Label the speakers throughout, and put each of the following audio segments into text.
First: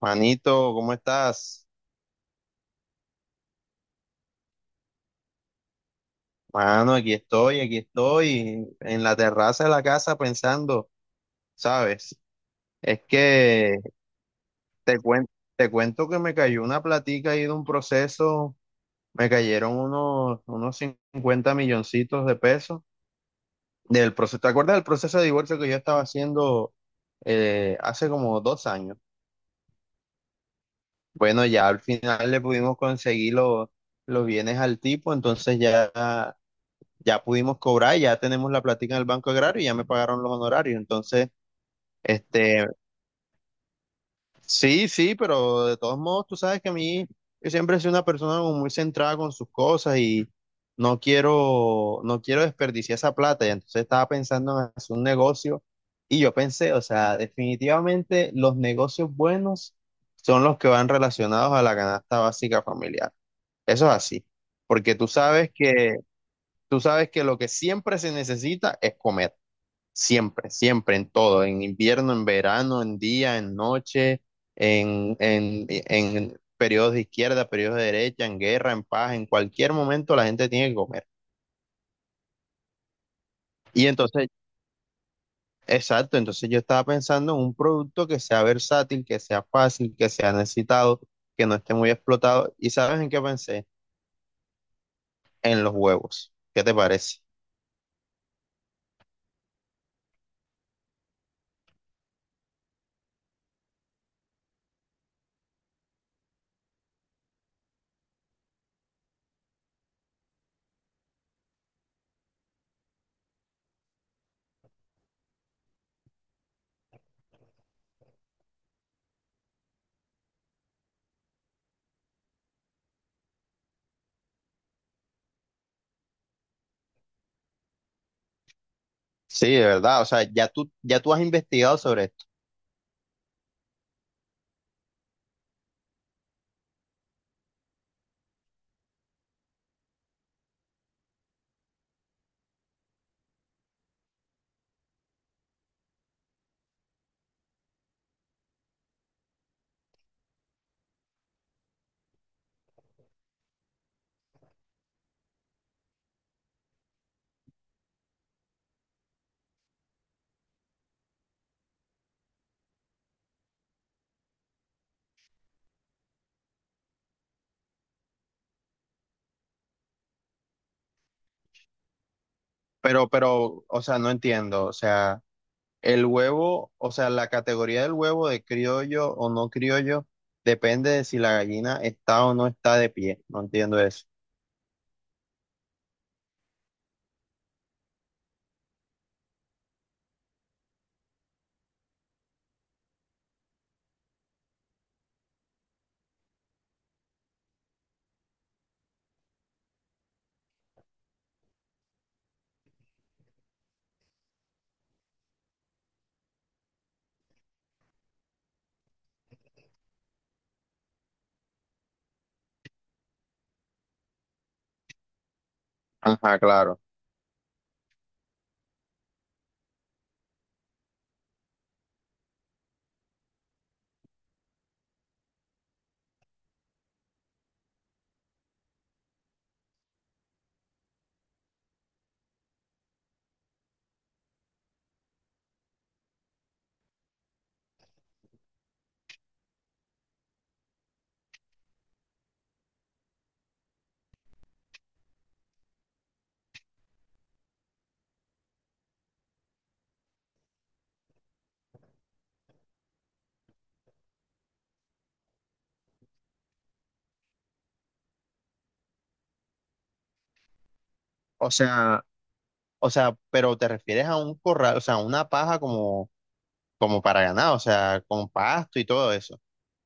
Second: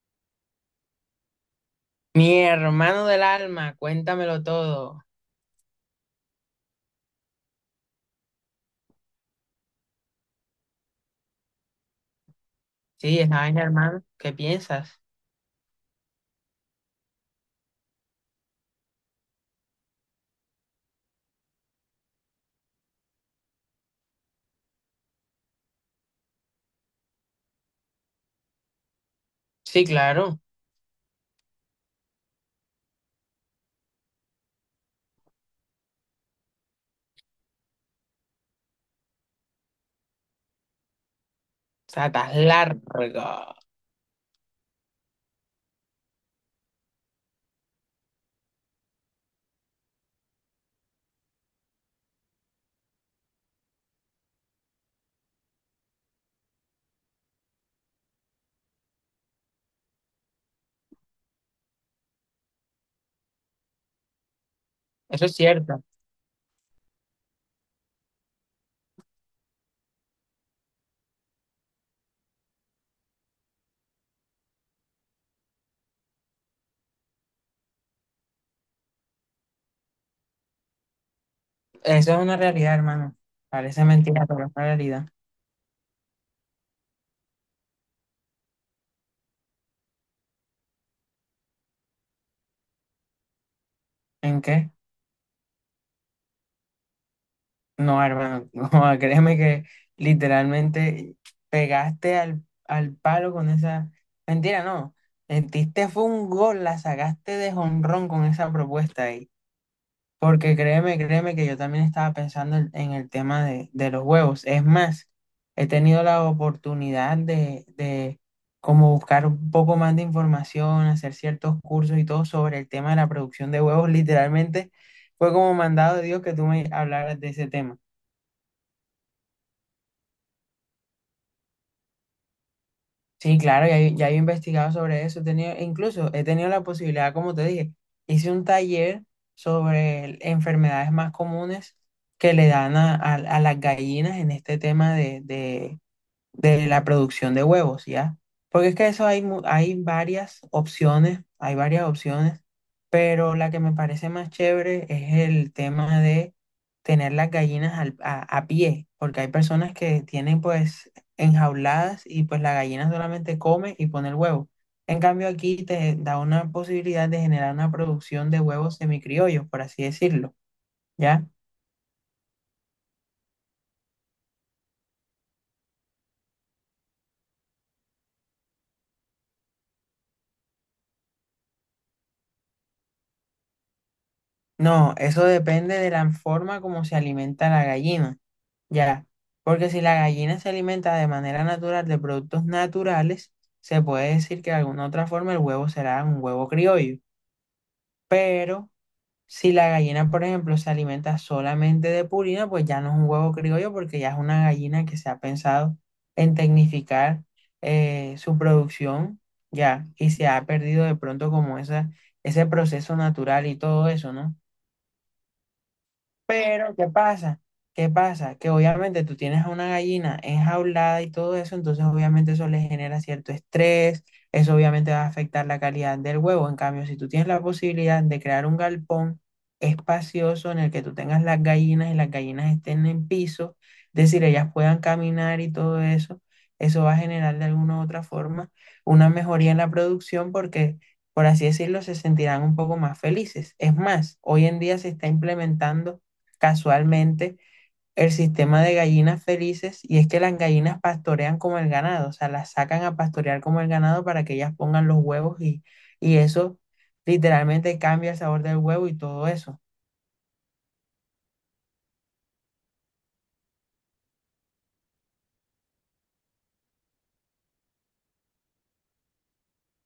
Speaker 1: Manito, ¿cómo estás?
Speaker 2: Mi hermano del alma, cuéntamelo todo.
Speaker 1: Mano, aquí estoy, en la terraza de la casa pensando, ¿sabes? Es
Speaker 2: Sí, esa vaina,
Speaker 1: que
Speaker 2: hermano, ¿qué
Speaker 1: te
Speaker 2: piensas?
Speaker 1: cuento, te cuento que me cayó una platica ahí de un proceso, me cayeron unos 50 milloncitos de pesos del proceso. ¿Te acuerdas del proceso de divorcio que yo estaba haciendo hace como 2 años?
Speaker 2: Sí, claro. O
Speaker 1: Bueno, ya al final le pudimos conseguir los bienes al tipo, entonces ya pudimos cobrar, ya tenemos la platica en el Banco Agrario y ya me pagaron los honorarios. Entonces,
Speaker 2: sea, estás
Speaker 1: este,
Speaker 2: largo.
Speaker 1: sí, sí, pero de todos modos, tú sabes que a mí, yo siempre he sido una persona como muy centrada con sus cosas y no quiero, no quiero desperdiciar esa plata. Y entonces estaba pensando en hacer un negocio y yo pensé, o sea, definitivamente los negocios buenos son los que van relacionados a la canasta básica familiar. Eso es así, porque
Speaker 2: Eso es cierto.
Speaker 1: tú sabes que lo que siempre se necesita es comer. Siempre, siempre, en todo, en invierno, en verano, en día, en noche, en periodos de izquierda, periodos de derecha, en guerra, en paz, en cualquier momento la gente tiene que comer.
Speaker 2: Eso es una realidad, hermano. Parece
Speaker 1: Y
Speaker 2: mentira,
Speaker 1: entonces,
Speaker 2: pero es una realidad.
Speaker 1: exacto, entonces yo estaba pensando en un producto que sea versátil, que sea fácil, que sea necesitado, que no esté muy explotado. ¿Y sabes en qué pensé?
Speaker 2: ¿En qué?
Speaker 1: En los huevos. ¿Qué te parece?
Speaker 2: No, hermano. No, créeme que literalmente pegaste al palo con esa. Mentira, no. Metiste fue un gol, la sacaste de jonrón con esa propuesta ahí. Porque créeme, créeme que yo también estaba pensando en el tema de los huevos. Es más, he tenido la oportunidad de como buscar un poco más de información, hacer ciertos cursos y todo sobre el tema de la producción de huevos. Literalmente fue como mandado de Dios que tú me hablaras de ese tema.
Speaker 1: Sí, de verdad, o sea, ya tú has investigado sobre esto,
Speaker 2: Sí, claro, ya, yo he investigado sobre eso. He tenido, incluso he tenido la posibilidad, como te dije, hice un taller sobre enfermedades más comunes que le dan a, a las gallinas en este tema de la producción de huevos, ¿ya? Porque es que eso hay, hay varias opciones, pero la que me parece más chévere es el tema de tener las gallinas a pie, porque hay personas que tienen pues enjauladas y pues la gallina solamente come y pone el huevo. En cambio aquí te da una posibilidad de generar una producción de huevos semicriollos, por así decirlo, ¿ya?
Speaker 1: pero, o sea, no entiendo, o sea, el huevo, o sea, la categoría del huevo de criollo o no criollo depende de si la gallina está o no está de pie. No entiendo eso.
Speaker 2: No, eso depende de la forma como se alimenta la gallina. Ya, porque si la gallina se alimenta de manera natural de productos naturales, se puede decir que de alguna otra forma el huevo será un huevo criollo. Pero si la gallina, por ejemplo, se alimenta solamente de purina, pues ya no es un huevo criollo porque ya es una gallina que se ha pensado en tecnificar su producción, ya, y se ha perdido de pronto como ese proceso natural y todo eso, ¿no?
Speaker 1: Ajá,
Speaker 2: Pero,
Speaker 1: claro.
Speaker 2: ¿qué pasa? ¿Qué pasa? Que obviamente tú tienes a una gallina enjaulada y todo eso, entonces obviamente eso le genera cierto estrés, eso obviamente va a afectar la calidad del huevo. En cambio, si tú tienes la posibilidad de crear un galpón espacioso en el que tú tengas las gallinas y las gallinas estén en piso, es decir, ellas puedan caminar y todo eso, eso va a generar de alguna u otra forma una mejoría en la producción porque por así decirlo, se sentirán un poco más felices. Es más, hoy en día se está implementando casualmente el sistema de gallinas felices y es que las gallinas pastorean como el ganado, o sea, las sacan a pastorear como el ganado para que ellas pongan los huevos y eso literalmente cambia el sabor del huevo y todo eso.
Speaker 1: O sea, o sea, pero te refieres a un corral, o sea, una paja como para ganado, o sea, con pasto y todo eso.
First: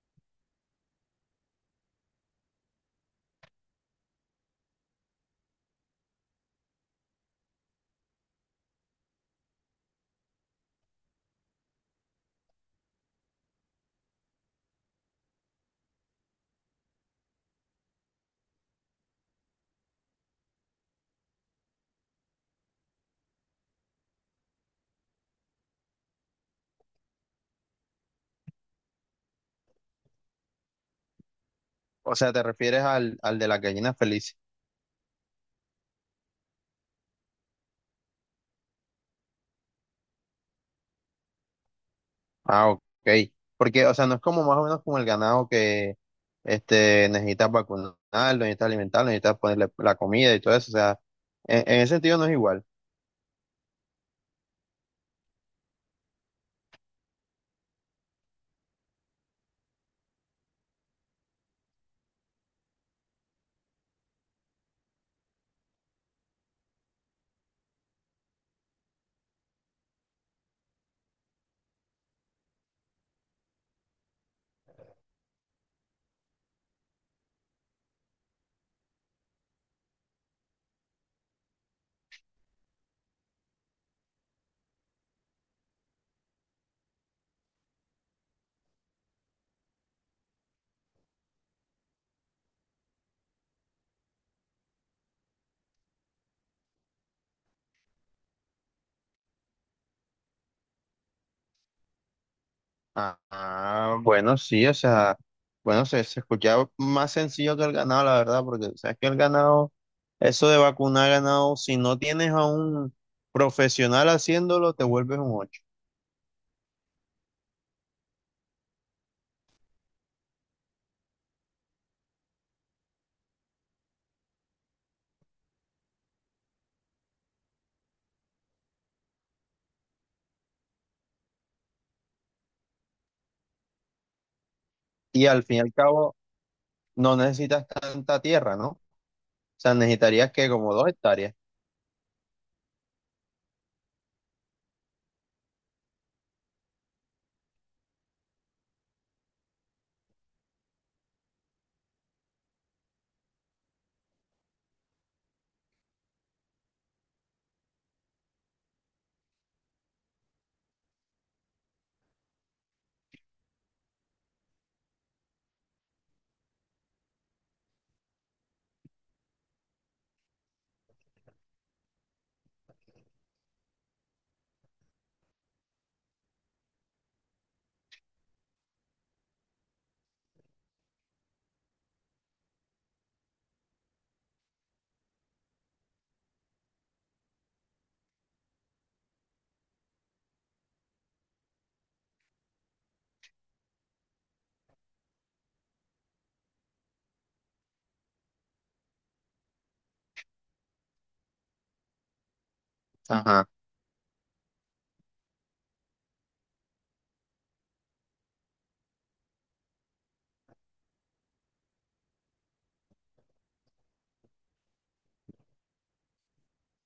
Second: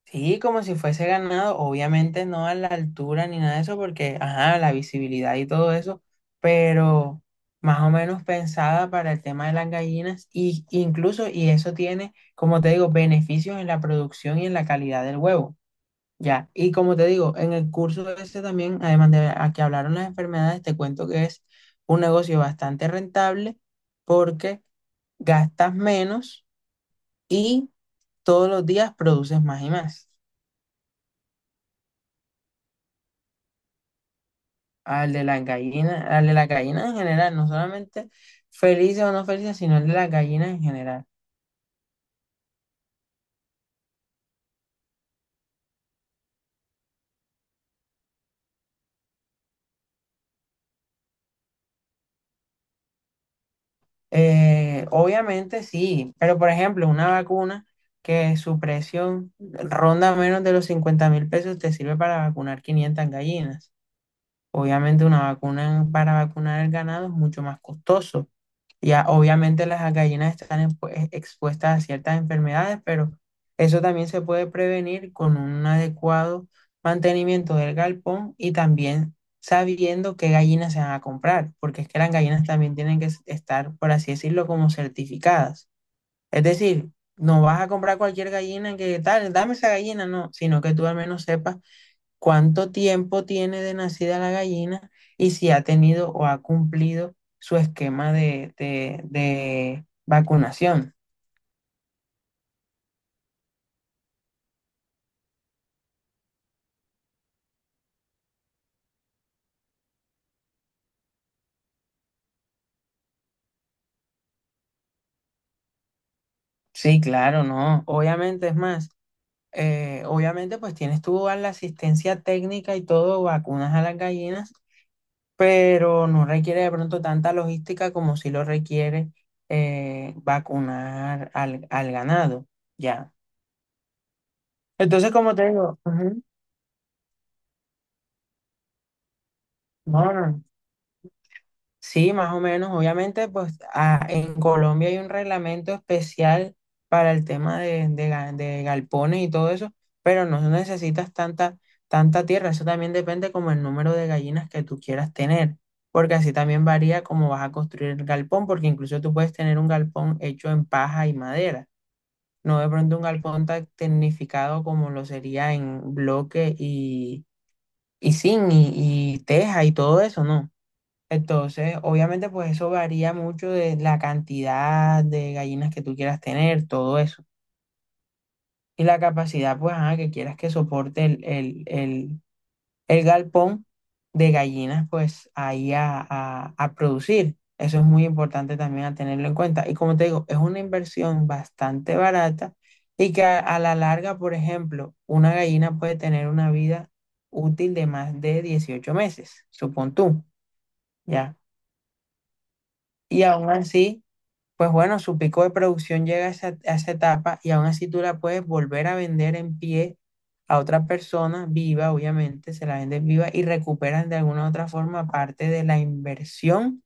Speaker 2: Sí, como si fuese ganado, obviamente no a la altura ni nada de eso, porque, ajá, la visibilidad y todo eso, pero más o menos pensada para el tema de las gallinas, y incluso, y eso tiene, como te digo, beneficios en la producción y en la calidad del huevo. Ya, y como te digo, en el curso ese también, además de a que hablaron las enfermedades, te cuento que es un negocio bastante rentable porque gastas menos y todos los días produces más y más.
Speaker 1: O sea, te refieres al de las gallinas felices.
Speaker 2: Al de las gallinas, al de las gallinas en general, no solamente felices o no felices, sino el de las gallinas en general.
Speaker 1: Ah, ok. Porque, o sea, no es como más o menos como el ganado que necesitas vacunarlo, necesitas alimentarlo, necesitas ponerle la comida y todo eso. O sea, en ese sentido no es igual.
Speaker 2: Obviamente sí, pero por ejemplo, una vacuna que su precio ronda menos de los 50.000 pesos te sirve para vacunar 500 gallinas. Obviamente una vacuna para vacunar el ganado es mucho más costoso. Ya obviamente las gallinas están expuestas a ciertas enfermedades, pero eso también se puede prevenir con un adecuado mantenimiento del galpón y también sabiendo qué gallinas se van a comprar, porque es que las gallinas también tienen que estar, por así decirlo, como certificadas. Es decir, no vas a comprar cualquier gallina que tal, dame esa gallina, no, sino que tú al menos sepas cuánto tiempo tiene de nacida la gallina y si ha tenido o ha cumplido su esquema de vacunación.
Speaker 1: Ah, ah, bueno, sí, o sea, bueno, se escuchaba más sencillo que el ganado, la verdad, porque sabes que el ganado, eso de vacunar ganado, si no tienes a un profesional haciéndolo, te vuelves un ocho.
Speaker 2: Sí, claro, no. Obviamente es más, obviamente pues tienes tú a la asistencia técnica y todo, vacunas a las gallinas, pero no requiere de pronto tanta logística como si lo requiere vacunar al ganado, ya. Entonces,
Speaker 1: Y
Speaker 2: como
Speaker 1: al
Speaker 2: te
Speaker 1: fin y al
Speaker 2: digo,
Speaker 1: cabo,
Speaker 2: ujú,
Speaker 1: no necesitas tanta tierra, ¿no? O sea,
Speaker 2: no, no,
Speaker 1: necesitarías
Speaker 2: no.
Speaker 1: que como 2 hectáreas.
Speaker 2: Sí, más o menos. Obviamente, pues ah, en Colombia hay un reglamento especial para el tema de galpones y todo eso, pero no necesitas tanta tierra. Eso también depende como el número de gallinas que tú quieras tener, porque así también varía cómo vas a construir el galpón, porque incluso tú puedes tener un galpón hecho en paja y madera, no de pronto un galpón tan tecnificado como lo sería en bloque y zinc y teja y todo eso, ¿no? Entonces, obviamente, pues eso varía mucho de la cantidad de gallinas que tú quieras tener, todo eso. Y la capacidad, pues, ajá, que quieras que soporte el galpón de gallinas, pues, ahí a producir. Eso es muy importante también a tenerlo en cuenta. Y como te digo, es una inversión bastante barata y que a la larga, por ejemplo, una gallina puede tener una vida útil de más de 18 meses, supón tú, ¿ya? Y
Speaker 1: Ajá.
Speaker 2: aún así pues bueno, su pico de producción llega a a esa etapa y aún así tú la puedes volver a vender en pie a otra persona viva, obviamente, se la vendes viva y recuperas de alguna u otra forma parte de la inversión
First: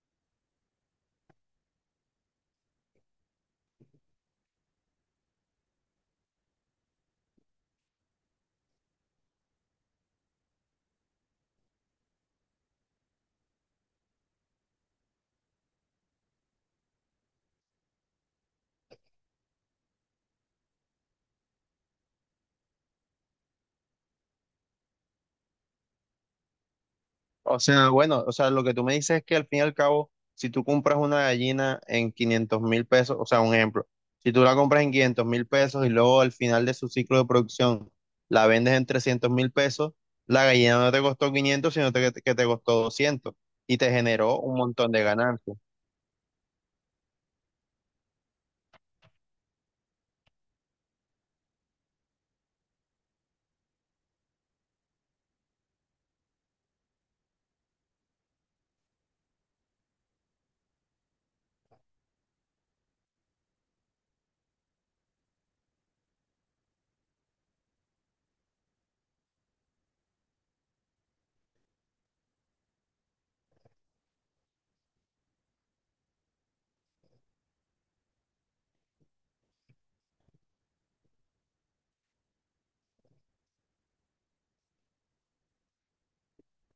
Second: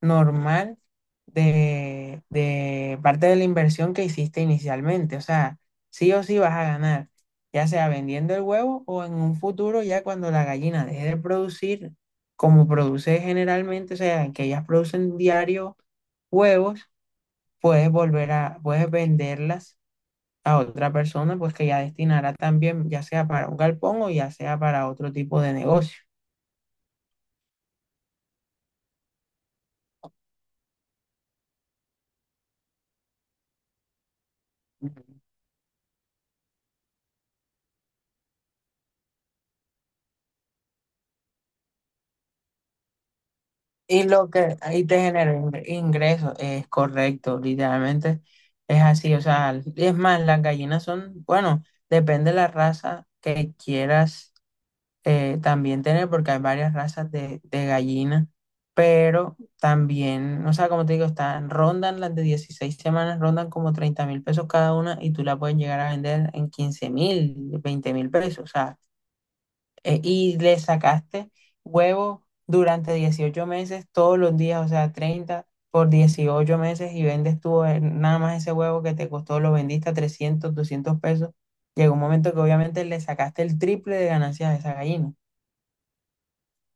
Speaker 2: normal de parte de la inversión que hiciste inicialmente. O sea, sí o sí vas a ganar, ya sea vendiendo el huevo o en un futuro ya cuando la gallina deje de producir como produce generalmente, o sea, que ellas producen diario huevos puedes volver a, puedes venderlas a otra persona, pues que ya destinará también, ya sea para un galpón o ya sea para otro tipo de negocio.
Speaker 1: O sea, bueno, o sea, lo que tú me dices es que al fin y al cabo, si tú compras una gallina en 500.000 pesos, o sea, un ejemplo, si tú la compras en 500.000 pesos y luego al final de su ciclo de producción la vendes en 300.000 pesos, la gallina no te costó 500, sino que te costó 200 y te
Speaker 2: Y lo
Speaker 1: generó un
Speaker 2: que ahí
Speaker 1: montón
Speaker 2: te
Speaker 1: de
Speaker 2: genera
Speaker 1: ganancias.
Speaker 2: ingresos es correcto, literalmente es así, o sea, es más, las gallinas son, bueno, depende de la raza que quieras también tener, porque hay varias razas de gallinas, pero también, o sea, como te digo, están, rondan las de 16 semanas, rondan como 30.000 pesos cada una y tú la puedes llegar a vender en 15.000, 20.000 pesos, o sea, y le sacaste huevos durante 18 meses, todos los días, o sea, 30 por 18 meses y vendes tú nada más ese huevo que te costó, lo vendiste a 300, 200 pesos. Llegó un momento que obviamente le sacaste el triple de ganancias a esa gallina.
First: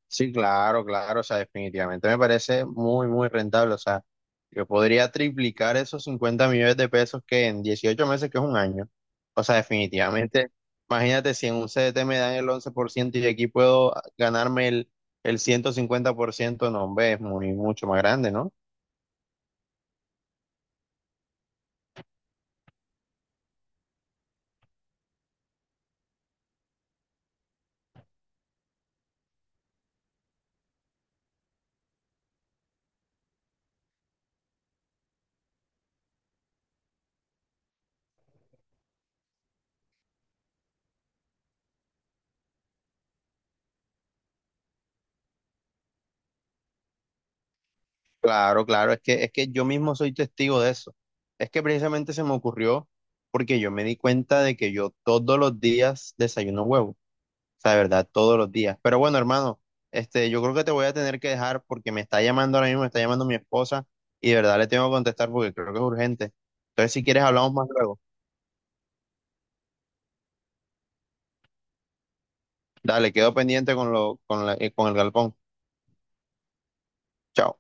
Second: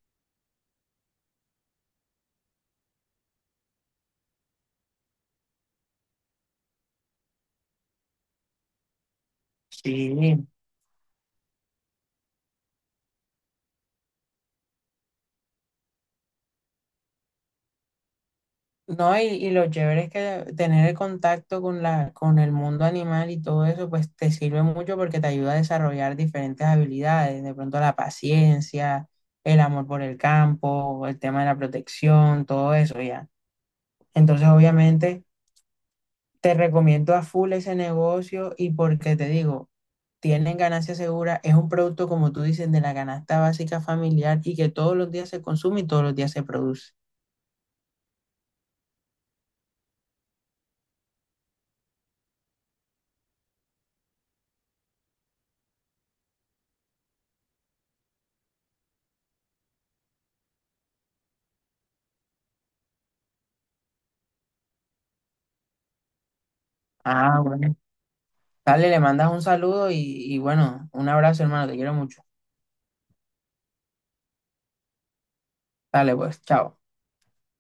Speaker 1: Sí, claro, claro, o sea, definitivamente me parece muy, muy rentable, o sea, yo podría triplicar esos 50 millones de pesos que en 18 meses, que es un año, o sea,
Speaker 2: Sí.
Speaker 1: definitivamente, imagínate si en un CDT me dan el 11% y aquí puedo ganarme el 150%, no, hombre, es muy, mucho más grande, ¿no?
Speaker 2: No, y lo chévere es que tener el contacto con la, con el mundo animal y todo eso, pues te sirve mucho porque te ayuda a desarrollar diferentes habilidades, de pronto la paciencia, el amor por el campo, el tema de la protección, todo eso ya. Entonces, obviamente, te recomiendo a full ese negocio y porque te digo, tienen ganancia segura, es un producto, como tú dices, de la canasta básica familiar y que todos los días se consume y todos los días se produce.
Speaker 1: Claro, claro, es que yo mismo soy testigo de eso, es que precisamente se me ocurrió porque yo me di cuenta de que yo todos los días desayuno huevo. Sea, de verdad, todos los días. Pero bueno, hermano, yo creo que te voy a tener que dejar porque me está llamando ahora mismo, me está llamando mi esposa y de verdad le tengo que contestar porque creo que es urgente. Entonces, si quieres,
Speaker 2: Ah,
Speaker 1: hablamos más
Speaker 2: bueno.
Speaker 1: luego.
Speaker 2: Dale, le mandas un saludo y bueno, un abrazo, hermano, te quiero mucho.
Speaker 1: Dale, quedo pendiente con con el galpón.
Speaker 2: Dale, pues, chao.
Speaker 1: Chao.